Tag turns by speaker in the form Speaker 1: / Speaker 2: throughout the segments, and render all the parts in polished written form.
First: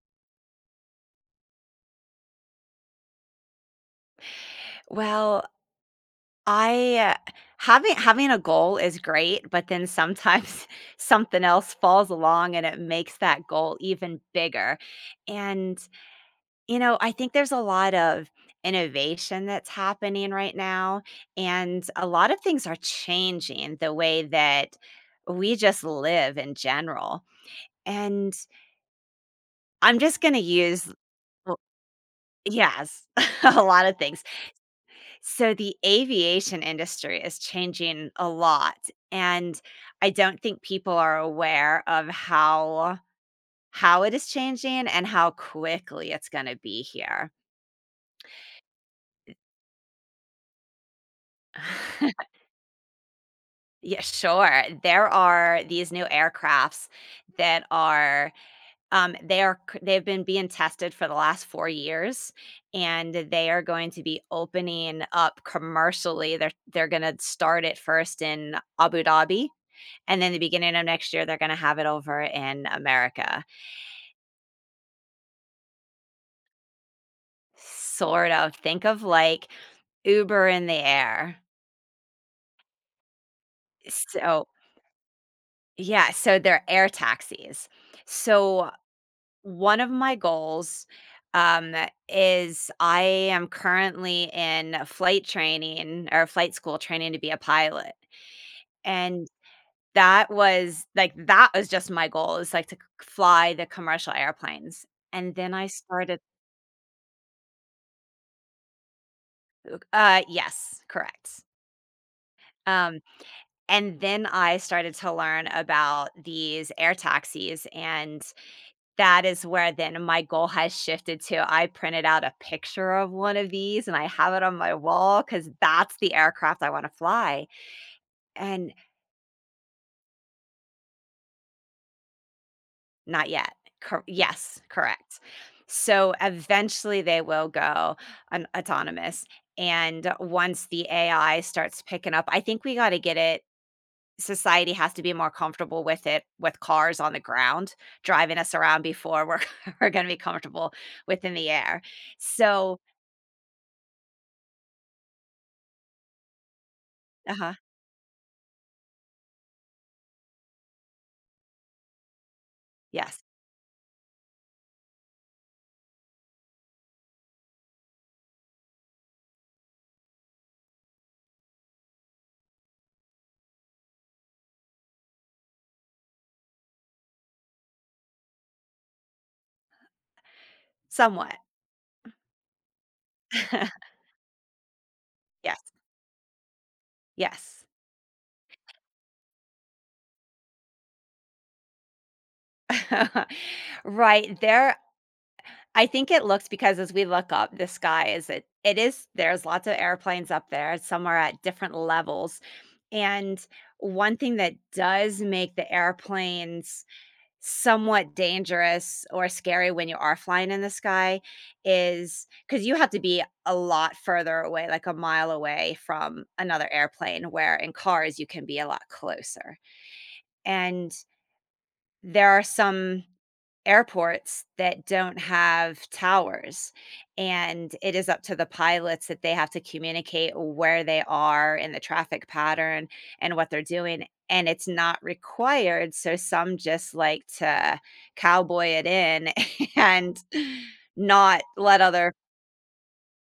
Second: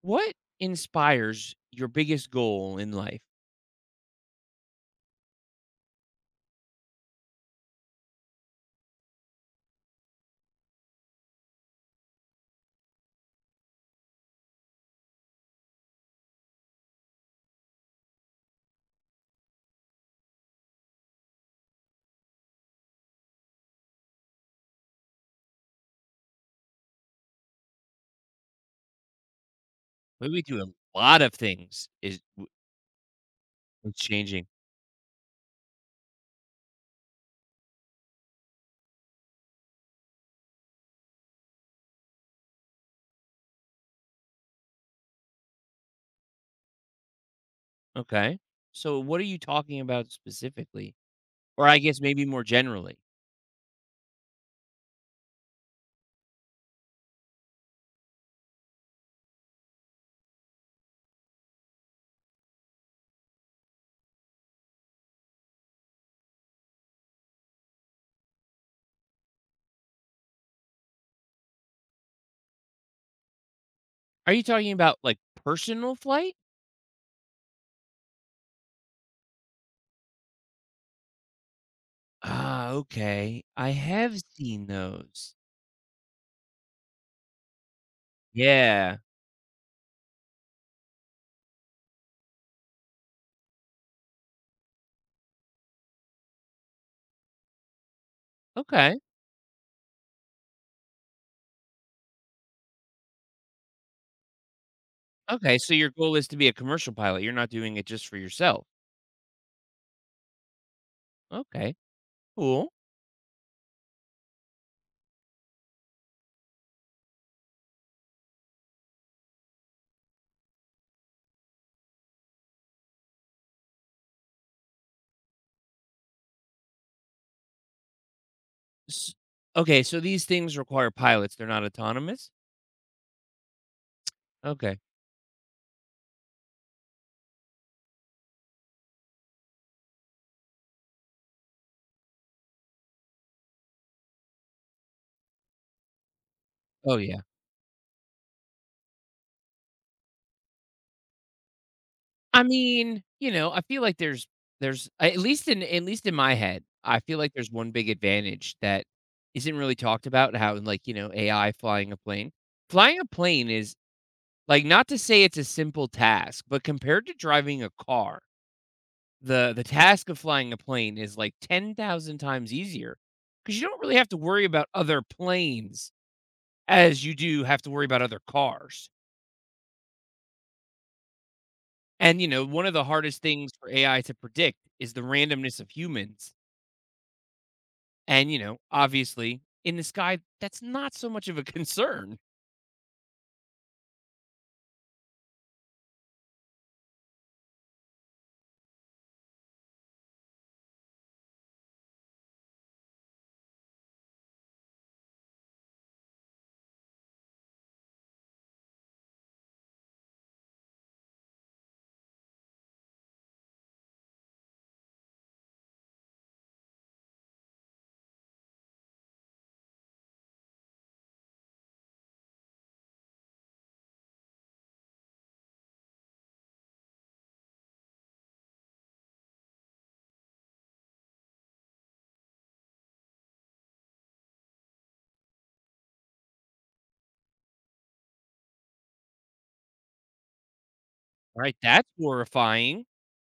Speaker 1: What inspires your biggest goal in life?
Speaker 2: Well, I having a goal is great, but then sometimes something else falls along and it makes that goal even bigger. And you know, I think there's a lot of innovation that's happening right now, and a lot of things are changing the way that we just live in general. And I'm just
Speaker 1: Well,
Speaker 2: going to
Speaker 1: we do a
Speaker 2: use
Speaker 1: lot of
Speaker 2: well,
Speaker 1: things
Speaker 2: yes, a lot of
Speaker 1: it's
Speaker 2: things.
Speaker 1: changing.
Speaker 2: So the aviation industry is changing a lot, and I don't think people are aware of how it is changing and how quickly it's gonna be here.
Speaker 1: Okay. So what are you talking about specifically? Or I guess maybe more generally.
Speaker 2: Yeah, sure. There are these new aircrafts that are, they are c they've been being tested for the last 4 years, and they are going to be opening up commercially. They're gonna start it first in Abu Dhabi. And then the beginning of next year, they're gonna have it over in America.
Speaker 1: Are you talking about like personal flight?
Speaker 2: Sort of. Think of like Uber in the air.
Speaker 1: Ah, okay. I have
Speaker 2: So
Speaker 1: seen those.
Speaker 2: yeah, so they're air taxis. So
Speaker 1: Yeah.
Speaker 2: one of my goals, um, is I am currently in flight training or flight school training to be a pilot.
Speaker 1: Okay.
Speaker 2: And that was like that was just my goal is like to c fly the commercial airplanes. And then
Speaker 1: Okay.
Speaker 2: I
Speaker 1: So your goal
Speaker 2: started
Speaker 1: is to be a commercial pilot. You're not doing it just for yourself.
Speaker 2: yes, correct.
Speaker 1: Okay. Cool.
Speaker 2: Um, and then I started to learn about these air taxis, and that is where then my goal has shifted to. I printed out a picture of one of these and I have it on my wall because that's the aircraft I want to fly. And
Speaker 1: S- okay. So these things require pilots. They're not autonomous.
Speaker 2: not yet. Cor- yes,
Speaker 1: Okay.
Speaker 2: correct. So eventually they will go an- autonomous. And once the AI starts picking up, I think we got to get it society has to be more comfortable with it with
Speaker 1: Oh
Speaker 2: cars on the
Speaker 1: yeah.
Speaker 2: ground driving us around before we're we're going to be comfortable within the air.
Speaker 1: I
Speaker 2: So
Speaker 1: mean, you know, I feel like there's at least in my head, I feel like there's
Speaker 2: uh-huh,
Speaker 1: one big advantage that isn't really talked about. How like, you know, AI flying a plane. Flying a
Speaker 2: yes,
Speaker 1: plane is like, not to say it's a simple task, but compared to driving a car, the task of flying a plane is like 10,000 times easier because you don't really have to worry about other planes as you do have to worry about other cars.
Speaker 2: somewhat.
Speaker 1: And you know, one of the hardest things for AI to predict is the
Speaker 2: Yes,
Speaker 1: randomness of humans.
Speaker 2: yes.
Speaker 1: And, you know, obviously, in the sky, that's not so much of a concern.
Speaker 2: Right there, I think it looks because as we look up, the sky is it is there's lots of airplanes up there. Some are at different levels. And one thing that does make the airplanes somewhat dangerous or scary when you are flying in the sky is because you have to be a lot further away, like a mile away from another airplane, where in cars you can be a lot closer. And there are some airports that don't have towers, and it is up to the pilots that they have to communicate where they are in the traffic pattern and what they're doing, and it's not required, so some just like to cowboy it in and
Speaker 1: All
Speaker 2: not
Speaker 1: right?
Speaker 2: let
Speaker 1: That's
Speaker 2: other.
Speaker 1: horrifying.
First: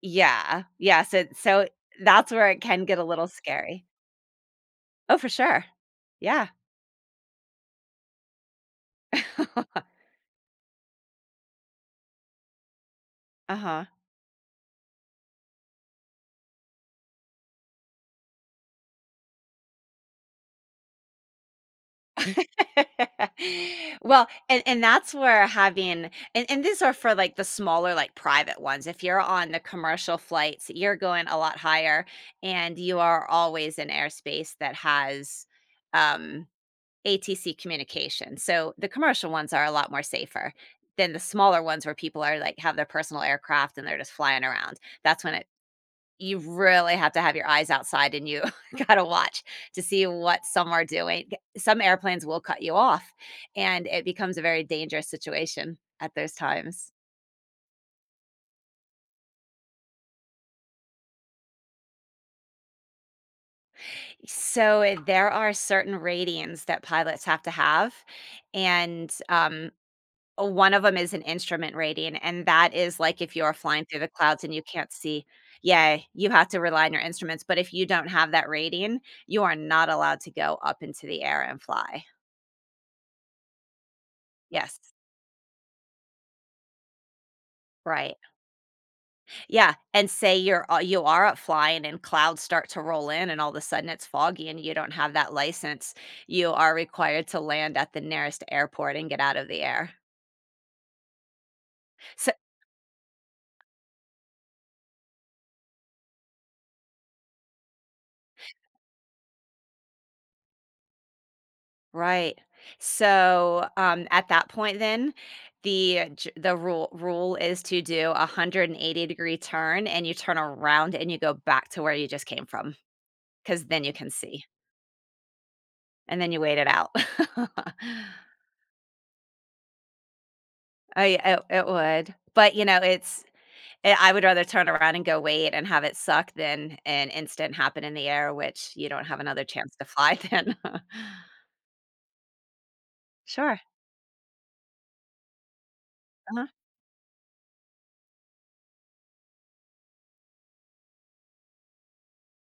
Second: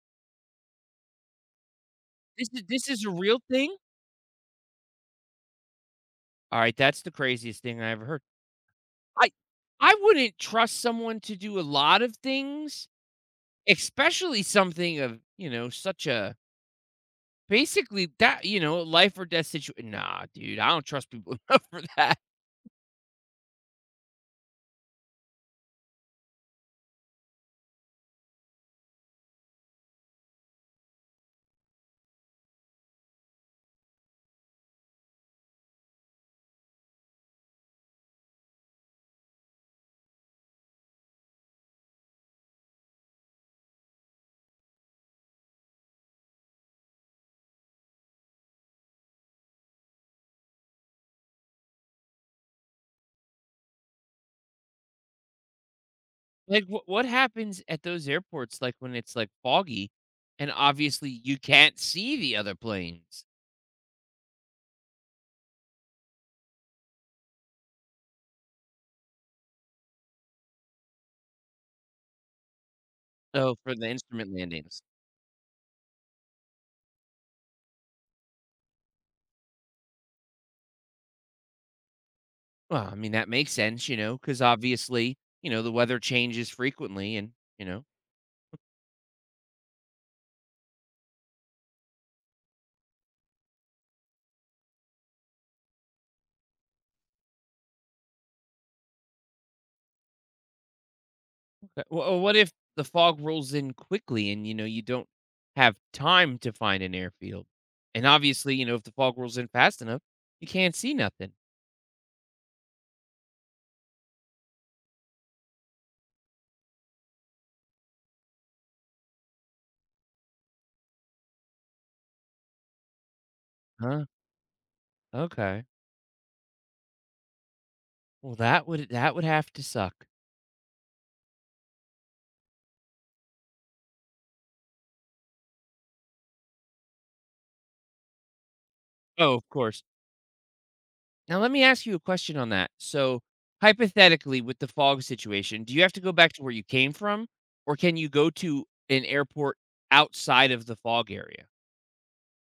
Speaker 2: Yeah, yeah, so so that's
Speaker 1: This
Speaker 2: where it
Speaker 1: is
Speaker 2: can
Speaker 1: this
Speaker 2: get
Speaker 1: is
Speaker 2: a
Speaker 1: a
Speaker 2: little
Speaker 1: real thing?
Speaker 2: scary. Oh, for sure. Yeah.
Speaker 1: All right, that's the craziest thing I ever heard. I I wouldn't trust someone to do a lot of things,
Speaker 2: Uh-huh.
Speaker 1: especially something of, you know, such a basically that, you know, life or death situation. Nah, dude, I don't trust people enough for that.
Speaker 2: well, and that's where having and these are for like the smaller like private ones. If you're on the commercial flights, you're going a lot higher and you are always in airspace that has um ATC communication. So the commercial ones are a lot more safer than the smaller ones where people are like have their personal aircraft and they're just flying around. That's when it you really have to have your eyes outside and you gotta watch to see what some are doing. G some airplanes will cut you off, and it becomes a very dangerous situation at those
Speaker 1: Like what
Speaker 2: times.
Speaker 1: what happens at those airports like when it's like foggy and obviously you can't see the other planes?
Speaker 2: So, there are certain ratings that pilots have to have, and, one of them is an instrument rating, and that is, like, if you're
Speaker 1: Oh, for
Speaker 2: flying
Speaker 1: the
Speaker 2: through the
Speaker 1: instrument
Speaker 2: clouds and you
Speaker 1: landings.
Speaker 2: can't see. Yeah, you have to rely on your instruments, but if you don't have that rating, you are not allowed to go up into the air and fly.
Speaker 1: Well, I mean, that makes sense, you know, because
Speaker 2: Yes,
Speaker 1: obviously, you know, the weather changes frequently and, you know.
Speaker 2: right. Yeah, and say you're you are up flying and clouds start to roll in and all of a sudden it's foggy and you don't have that license, you are required to land at the nearest airport and get out of the air.
Speaker 1: Okay. Well,
Speaker 2: So
Speaker 1: what if the fog rolls in quickly and, you know, you don't have time to find an airfield? And obviously, you know, if the fog rolls in fast enough, you can't see nothing.
Speaker 2: right. So, at that point then, the rule is to do a 180-degree turn and you turn around and you go back to where you just came from, because then you
Speaker 1: Huh?
Speaker 2: can see
Speaker 1: Okay.
Speaker 2: and then you wait it out.
Speaker 1: Well, that would have to suck.
Speaker 2: I it, it would. But, you know, it's eh, I would rather turn around and go wait and have it suck than an instant happen in the air, which you don't have
Speaker 1: Oh,
Speaker 2: another
Speaker 1: of
Speaker 2: chance
Speaker 1: course.
Speaker 2: to fly then.
Speaker 1: Now, let me ask you a question on that. So,
Speaker 2: Sure,
Speaker 1: hypothetically, with the fog situation, do you have to go back to
Speaker 2: uh-huh.
Speaker 1: where you came from, or can you go to an airport outside of the fog area?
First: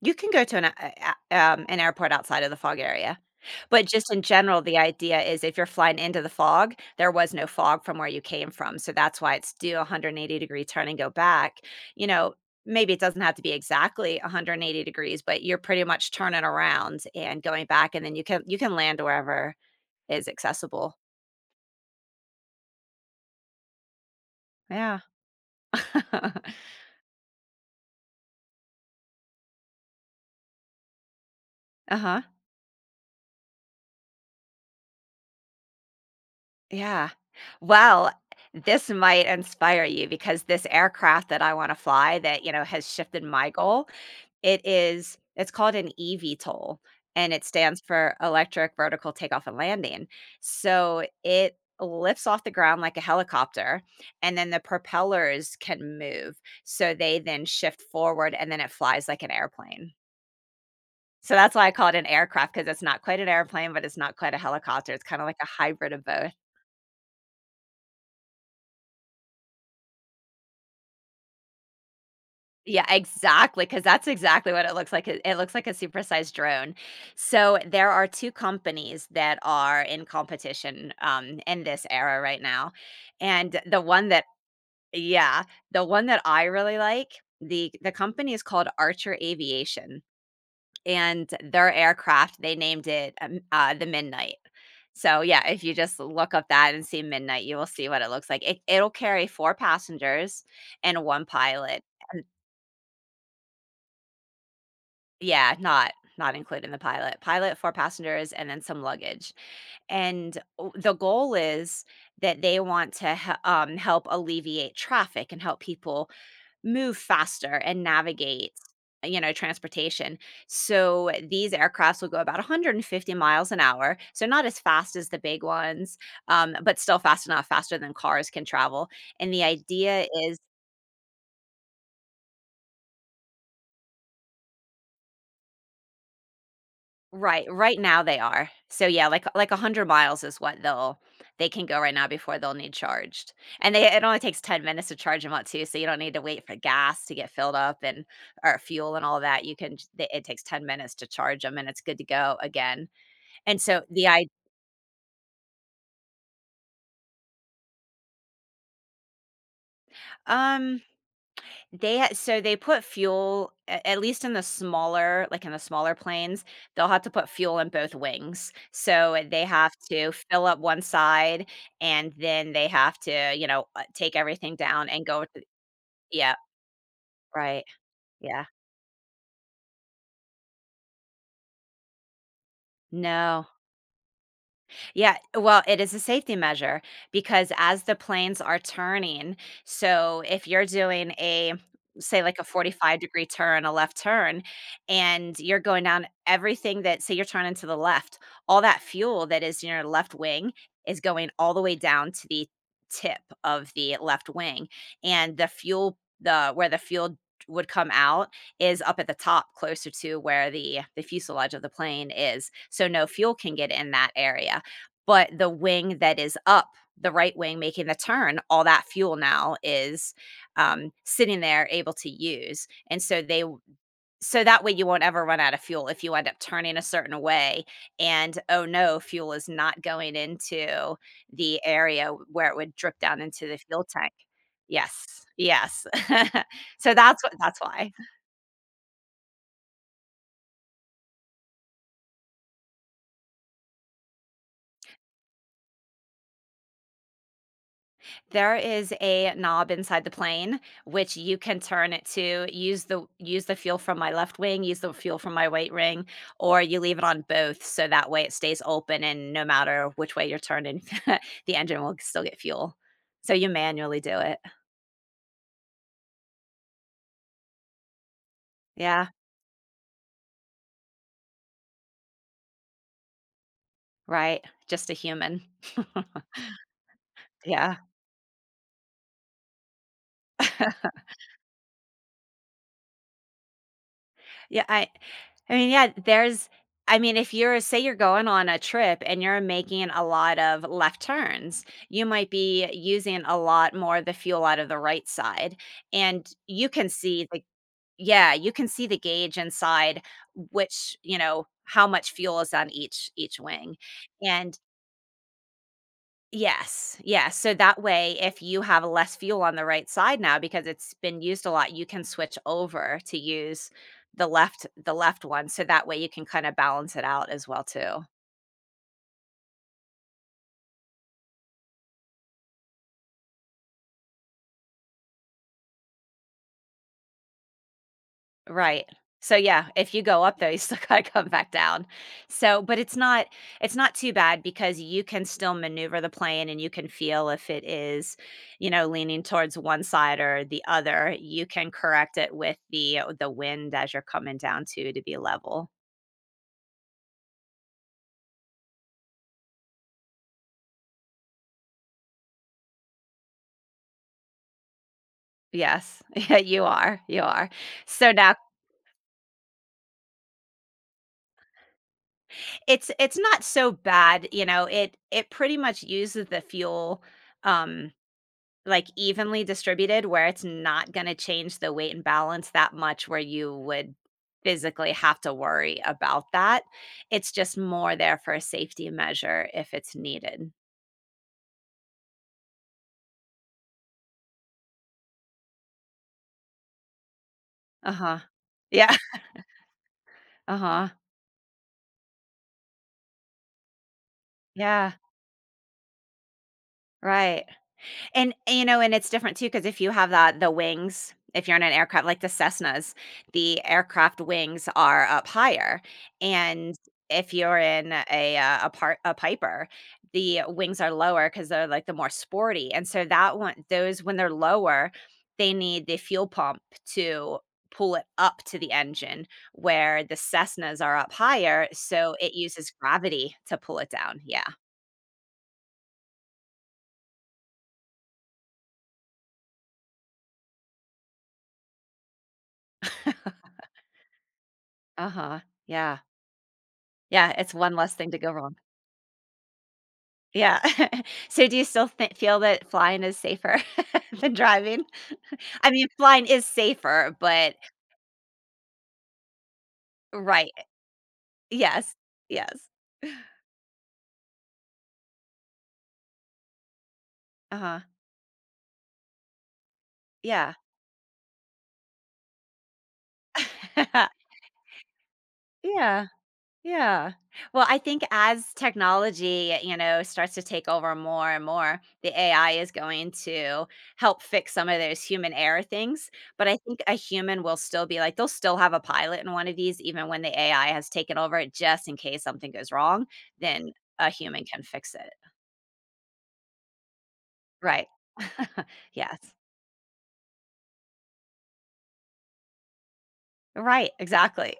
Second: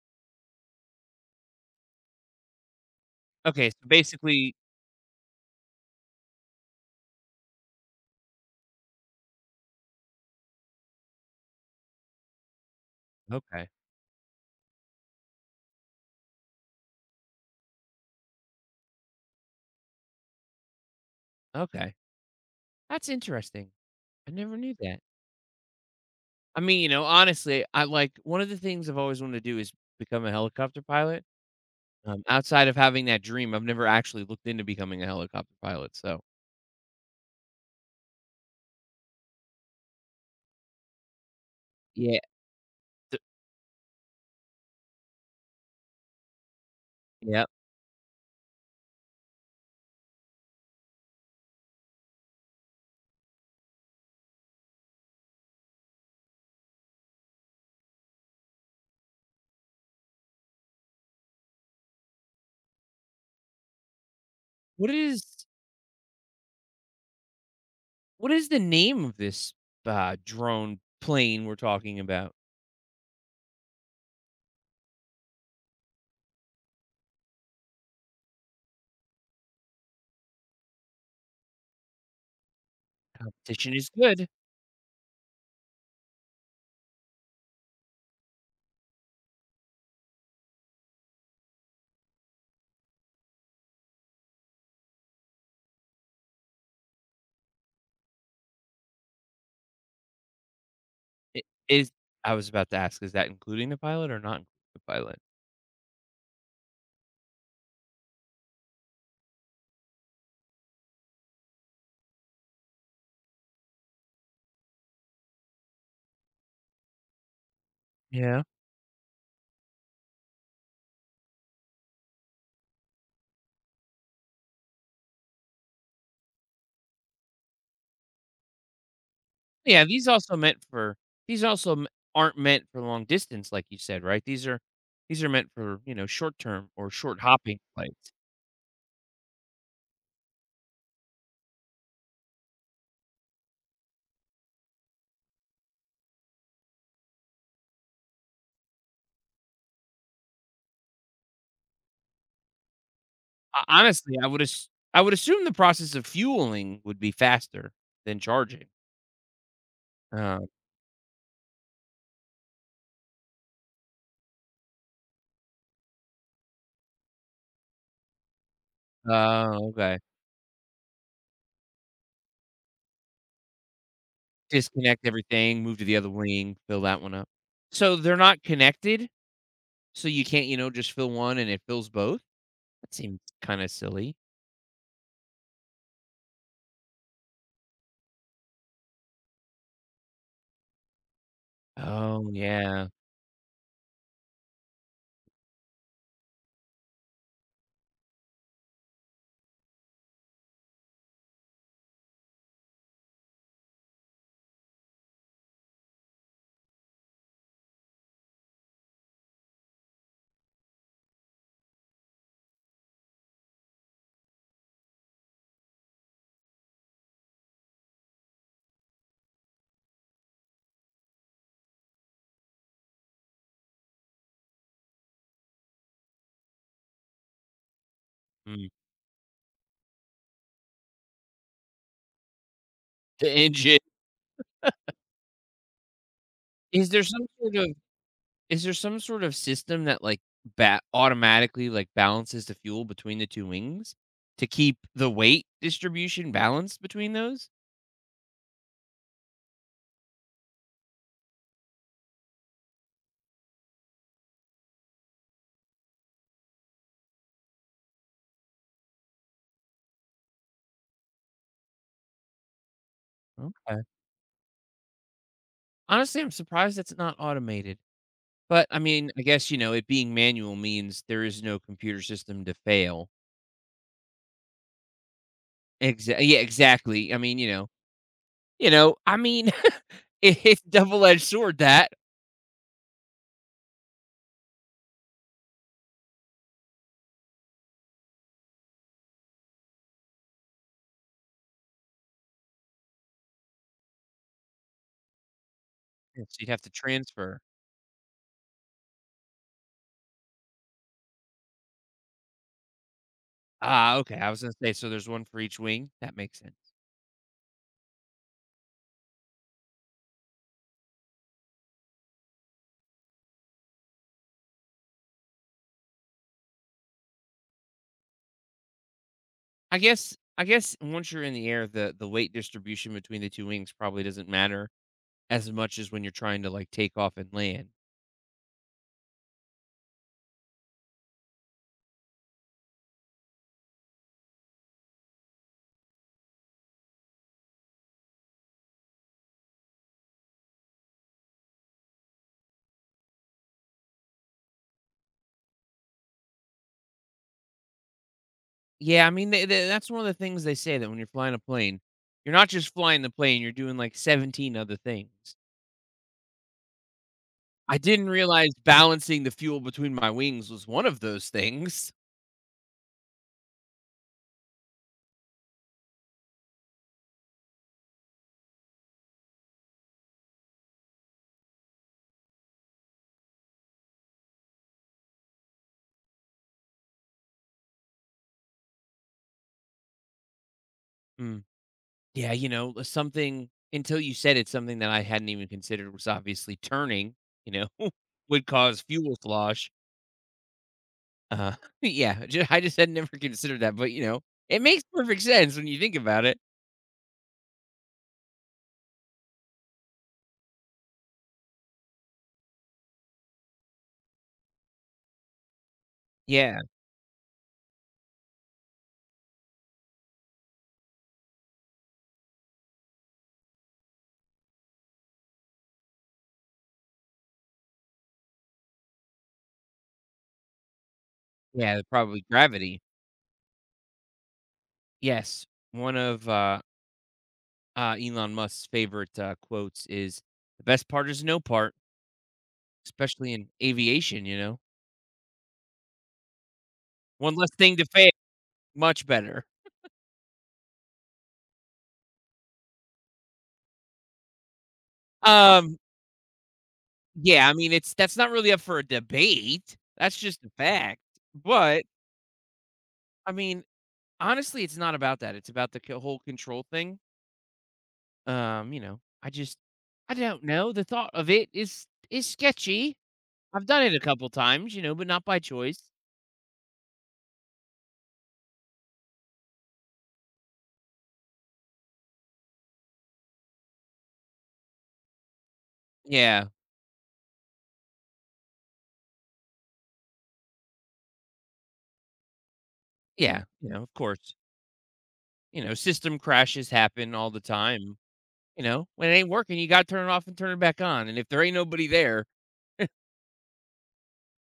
Speaker 2: You can go to an a an airport outside of the fog area.
Speaker 1: Okay, so
Speaker 2: But just in
Speaker 1: basically,
Speaker 2: general, the idea is if you're flying into the fog, there was no fog from where you came from, so that's why it's do a 180-degree turn and go back. You know, maybe it doesn't have to be
Speaker 1: okay,
Speaker 2: exactly 180 degrees, but you're pretty much turning around and going back, and then you can land wherever is accessible.
Speaker 1: okay, that's interesting. I never knew that.
Speaker 2: Yeah.
Speaker 1: I mean, you know, honestly, I like one of the things I've always wanted to do is become a helicopter pilot.
Speaker 2: Uh-huh.
Speaker 1: Outside of having that dream, I've never actually looked into becoming a helicopter pilot. So,
Speaker 2: Yeah. Well, this might inspire you because this aircraft that I wanna fly
Speaker 1: yeah,
Speaker 2: that, you know, has
Speaker 1: th-
Speaker 2: shifted my goal, it's called an eVTOL, and
Speaker 1: yeah,
Speaker 2: it stands for Electric Vertical Takeoff and Landing. So, it lifts off the ground like a helicopter, and then the propellers can move, so they then shift forward, and then it flies like an airplane. So, that's why I call it an aircraft because it's not quite an airplane, but it's not quite a
Speaker 1: what
Speaker 2: helicopter, it's kinda like
Speaker 1: is
Speaker 2: a hybrid of both.
Speaker 1: What is the name of this, drone plane we're talking about?
Speaker 2: Yeah, exactly, because that's exactly what it looks like, it looks like a supersized drone. So, there are 2 companies that are in competition, in this era right now, and
Speaker 1: Competition is good.
Speaker 2: yeah, the one that I really like, the company is called Archer Aviation, and their aircraft, they named it, the Midnight. So, yeah, if you just look up that and see Midnight, you will see what it looks like. It'll carry 4 passengers and 1
Speaker 1: I
Speaker 2: pilot.
Speaker 1: is I was about to ask, is that including the pilot or not including the pilot?
Speaker 2: Yeah, not included in the pilot. Pilot, 4 passengers, and then some luggage, and o the goal is that they want to he help alleviate traffic and help people move faster and
Speaker 1: Yeah.
Speaker 2: navigate, you know, transportation. So, these aircrafts will go about 150 miles an hour, so not as fast as the big ones, but still fast enough, faster than cars can travel, and the
Speaker 1: Yeah,
Speaker 2: idea
Speaker 1: these also meant for these also m aren't meant for long distance like you said, right? These are meant for, you know, short term or short
Speaker 2: right,
Speaker 1: hopping
Speaker 2: right now
Speaker 1: flights.
Speaker 2: they are. So yeah, like 100 miles is what they can go right now before they'll need charged. And they it only takes 10 minutes to charge them up too, so you don't need to wait for gas to get filled up and or fuel and all that. You can j- it takes 10 minutes to charge them and it's good to go again. And
Speaker 1: Ho
Speaker 2: so the
Speaker 1: Honestly,
Speaker 2: I
Speaker 1: I would assume the process of fueling would be faster than charging. Oh.
Speaker 2: um they ha so they put fuel a at least in the smaller like, in the smaller planes, they'll have to put fuel in both wings. So, eh, they
Speaker 1: Oh,
Speaker 2: have
Speaker 1: okay.
Speaker 2: to fill up one side, and then they have to, you know, take everything down and
Speaker 1: Disconnect
Speaker 2: go to
Speaker 1: everything, move to the other
Speaker 2: yeah,
Speaker 1: wing, fill that one up.
Speaker 2: right,
Speaker 1: So they're not
Speaker 2: yeah.
Speaker 1: connected, so you can't, you know, just fill one and it fills both? That seems
Speaker 2: No.
Speaker 1: kinda silly.
Speaker 2: Yeah, well, it is a safety measure because as the planes are turning, so if you're doing a say
Speaker 1: Oh,
Speaker 2: like a
Speaker 1: yeah.
Speaker 2: 45-degree turn, a left turn, and you're going down everything that say you're turning to the left, all that fuel that is in your left wing is going all the way down to the tip of the left wing, and the where the fuel would come out is up at the top closer to where the fuselage of the plane is, so no fuel can get in that area. But the wing that is up, the right wing making the turn, all that fuel now is, sitting there able to use, and so they w so that way you won't ever run out of fuel if you end up turning a certain way, and, "Oh,
Speaker 1: Mm.
Speaker 2: no, fuel is not going into the area where it would drip down
Speaker 1: The
Speaker 2: into the
Speaker 1: engine.
Speaker 2: fuel tank." Yes, yes.
Speaker 1: Is
Speaker 2: So
Speaker 1: there
Speaker 2: that's
Speaker 1: some
Speaker 2: what
Speaker 1: sort
Speaker 2: that's
Speaker 1: of
Speaker 2: why.
Speaker 1: is there some sort of system that, like, bat automatically, like, balances the fuel between the 2 wings to keep the weight distribution balanced between those?
Speaker 2: There is a knob inside the plane which you can turn it to use the fuel from my left wing, use the fuel from my right wing, or you leave it on both so that way it stays open and no matter which way you're turning, the engine will still get fuel. So you
Speaker 1: Okay.
Speaker 2: manually do it.
Speaker 1: Honestly, I'm surprised that's not automated. But, I
Speaker 2: Yeah,
Speaker 1: mean, I guess, you know, it being manual means there is no computer system to fail.
Speaker 2: right. Just a human.
Speaker 1: Exactly. Yeah, exactly. I mean, you know,
Speaker 2: Yeah.
Speaker 1: you know, I mean, it's double-edged sword that.
Speaker 2: Yeah, I I mean, yeah, there's I mean, if you're say you're going on a trip and you're making a lot of left turns, you might be using a lot more of the fuel out of the right side. And
Speaker 1: Yes, you'd have to transfer.
Speaker 2: you can see the gauge inside which, you know, how much fuel is on each wing.
Speaker 1: Ah, okay, I was gonna
Speaker 2: And
Speaker 1: say, so there's one for each wing? That makes sense.
Speaker 2: yes, yes, so that way, if you have less fuel on the right side now because it's been used a lot, you can switch over to use the left one, so that way you can kinda balance it out as well too.
Speaker 1: I guess once you're in the air, the weight distribution between the 2 wings probably doesn't matter as much as when you're trying to, like, take off and land.
Speaker 2: Right. So, yeah, if you go up though, you still gotta come back down. So but it's not too bad because you can still maneuver the plane and you can feel if it is, you know, leaning towards one side or the other. You can correct it with the wind as you're coming down too to be level.
Speaker 1: Yeah, I mean, they that's one of the things they say that when you're flying a plane, you're not just flying the plane, you're doing, like, 17 other things.
Speaker 2: Yes. Yeah, you are, you are.
Speaker 1: I didn't
Speaker 2: So now
Speaker 1: realize balancing the fuel between my wings was one of those things.
Speaker 2: it's not so bad, you know, it pretty much uses the fuel, um, like, evenly distributed where it's not gonna change the weight and balance that much where you would physically have to worry about that. It's just more there for a safety measure if it's needed.
Speaker 1: Mm. Yeah, you know, something until you said it, something that I hadn't even considered was obviously turning, you know,
Speaker 2: Uh-huh.
Speaker 1: would cause
Speaker 2: Yeah.
Speaker 1: fuel slosh.
Speaker 2: Uh-huh.
Speaker 1: Uh, yeah, I just had never considered that, but you know, it makes
Speaker 2: Yeah,
Speaker 1: perfect sense when you think about it.
Speaker 2: right. And, you know, and it's different too because if you have that the wings, if you're in an aircraft like the Cessnas, the aircraft wings are up higher,
Speaker 1: Yeah,
Speaker 2: and if you're in a part a Piper, the wings are lower because they're like the more sporty, and so that one those when they're lower, they need the fuel pump to pull it up to the engine where the Cessnas are up higher,
Speaker 1: yeah,
Speaker 2: so
Speaker 1: probably
Speaker 2: it uses
Speaker 1: gravity.
Speaker 2: gravity to pull it down. Yeah.
Speaker 1: Yes, one of Elon Musk's favorite quotes is the best part is no part, especially in aviation, you know,
Speaker 2: Uh-huh. Yeah. Yeah,
Speaker 1: one less
Speaker 2: it's one
Speaker 1: thing to
Speaker 2: less
Speaker 1: fail,
Speaker 2: thing to go wrong.
Speaker 1: much better.
Speaker 2: Yeah. So do you still th feel that flying is safer than driving? I
Speaker 1: Um,
Speaker 2: mean, flying is safer,
Speaker 1: Yeah, I
Speaker 2: but
Speaker 1: mean, it's that's not really up for a debate. That's just a
Speaker 2: right.
Speaker 1: fact. But,
Speaker 2: Yes. Yes.
Speaker 1: I mean, honestly, it's not about that. It's about the c whole control thing.
Speaker 2: Uh-huh.
Speaker 1: You know, I don't
Speaker 2: Yeah.
Speaker 1: know. The thought of it is sketchy. I've done it a couple times, you know, but not by choice.
Speaker 2: Yeah. Yeah. Well, I think as technology, you know, starts to take over more and more, the AI is going to help fix some of those human error things. But
Speaker 1: Yeah.
Speaker 2: I think a human will still be like, they'll still have a pilot in one of these, even when the AI has taken over it, just in case something goes wrong,
Speaker 1: Yeah. You
Speaker 2: then
Speaker 1: know, of
Speaker 2: a
Speaker 1: course.
Speaker 2: human can fix it.
Speaker 1: You know, system crashes happen all the
Speaker 2: Right.
Speaker 1: time. You know, when it
Speaker 2: yes.
Speaker 1: ain't working, you gotta turn it off and turn it back on. And if there ain't nobody there,
Speaker 2: Right. Exactly.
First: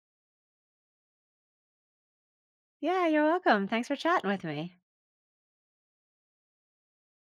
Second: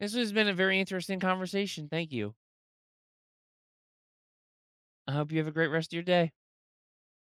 Speaker 1: this has been a very interesting conversation. Thank you.
Speaker 2: yeah. You're welcome. Thanks for chatting with me.
Speaker 1: I hope you have a great rest of your day.